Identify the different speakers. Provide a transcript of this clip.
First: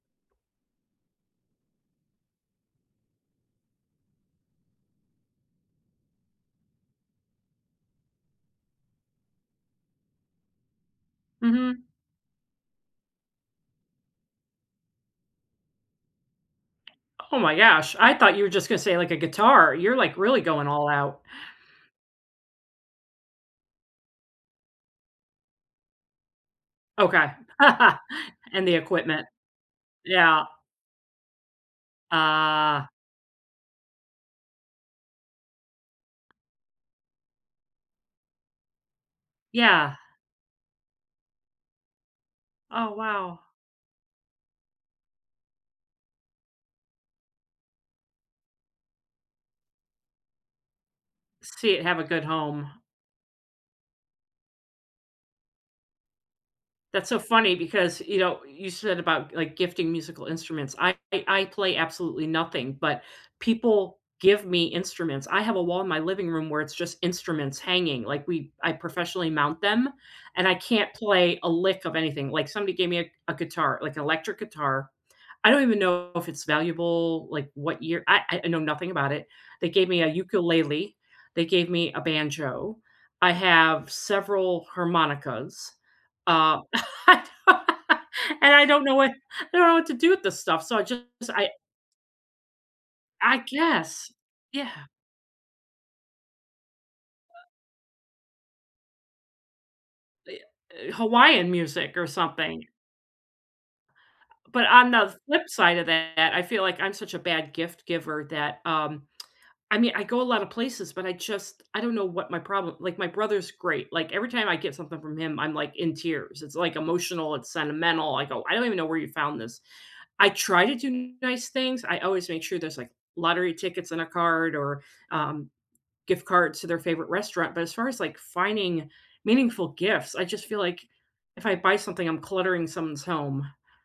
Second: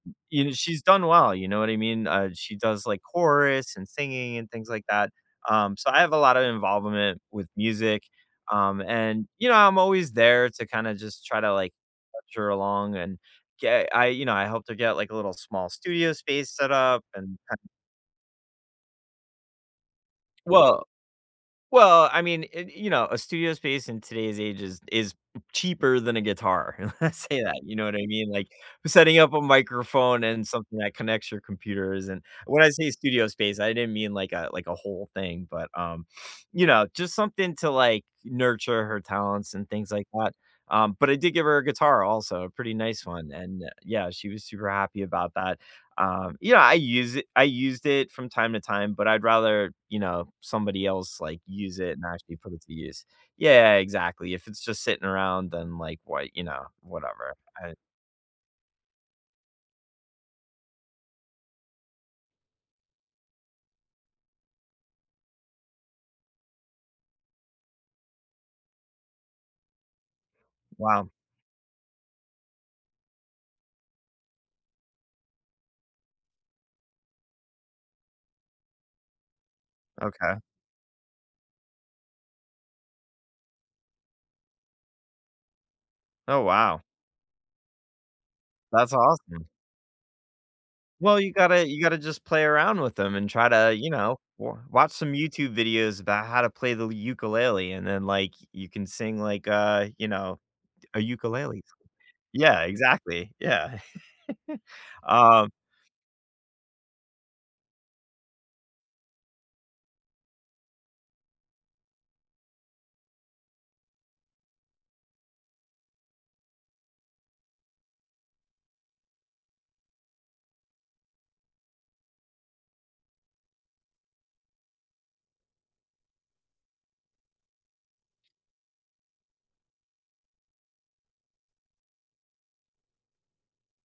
Speaker 1: You kn she's done well, you know what I mean? Uh, she does, like, chorus and singing and things like that, um, so I have a lot of involvement with music. Um, and, you know, I'm always there to, kinda, just try to, like,
Speaker 2: Mhm.
Speaker 1: coach her along and get I, you know, I hope to get, like, a little small studio space set up and
Speaker 2: Oh my
Speaker 1: [unintelligible]
Speaker 2: gosh. I thought you were just gonna say, like, a guitar. You're, like, really going
Speaker 1: Well
Speaker 2: all out.
Speaker 1: well, I mean, eh, i you know, a studio space in today's age is is cheaper than a guitar. I
Speaker 2: Okay.
Speaker 1: say that, you know what I mean? Like,
Speaker 2: And the
Speaker 1: setting
Speaker 2: equipment.
Speaker 1: up a microphone
Speaker 2: Yeah.
Speaker 1: and something that connects your computers, and, when I
Speaker 2: Ah.
Speaker 1: say studio space, I didn't mean like a like a whole thing, but, um, you know, just something to, like, nurture her talents and things
Speaker 2: Yeah.
Speaker 1: like that. Um, but I did give her a guitar also; a pretty
Speaker 2: Oh,
Speaker 1: nice one.
Speaker 2: wow.
Speaker 1: And yeah, she was super happy about that. Um, yeah. I use i I used it from time to time, but I'd rather, you know, somebody else, like,
Speaker 2: See
Speaker 1: use
Speaker 2: it
Speaker 1: it
Speaker 2: have
Speaker 1: and
Speaker 2: a good
Speaker 1: actually put it
Speaker 2: home.
Speaker 1: to use. Yeah, exactly, if it's just sitting around, then, like, why you know,
Speaker 2: That's so
Speaker 1: whatever.
Speaker 2: funny
Speaker 1: I
Speaker 2: because, you know, you said about, like, gifting musical instruments. I I play absolutely nothing, but people give me instruments. I have a wall in my living room where it's just instruments hanging. Like, we I professionally mount them and I can't
Speaker 1: Wow.
Speaker 2: play a lick of anything. Like somebody gave me a a guitar- like electric guitar. I don't even know if it's valuable. Like what year I I know nothing about it. They gave me a
Speaker 1: Okay.
Speaker 2: ukulele. They gave me a banjo. I have several harmonicas,
Speaker 1: Oh,
Speaker 2: uh,
Speaker 1: wow.
Speaker 2: I don't know and I don't
Speaker 1: That's
Speaker 2: know wha I
Speaker 1: awesome.
Speaker 2: don't know what to do with this stuff. So I just
Speaker 1: Well, you
Speaker 2: I
Speaker 1: gotta you gotta just play around with 'em and
Speaker 2: I
Speaker 1: try to, you
Speaker 2: guess.
Speaker 1: know, w
Speaker 2: Yeah.
Speaker 1: watch some YouTube videos about how to play the l ukulele, and then, like, you can sing like, uh, you
Speaker 2: Uh,
Speaker 1: know,
Speaker 2: ye eh,
Speaker 1: a
Speaker 2: Hawaiian
Speaker 1: ukulele.
Speaker 2: music or
Speaker 1: Yeah,
Speaker 2: something.
Speaker 1: exactly, yeah.
Speaker 2: But on the flip
Speaker 1: Um
Speaker 2: side of that, I feel like I'm such a bad gift-giver that, um, I mean, I go a lotta places, but I just I don't know what my problem Like, my brother's great. Like, every time I get something from him, I'm like in tears. It's like emotional. It's sentimental. I go, "I don't even know where you found this." I try to do nice things. I always make sure there's like lottery tickets in a card or, um, gift cards to their favorite restaurant. But as far as, like, finding meaningful gifts, I just feel like if I buy something, I'm cluttering someone's home.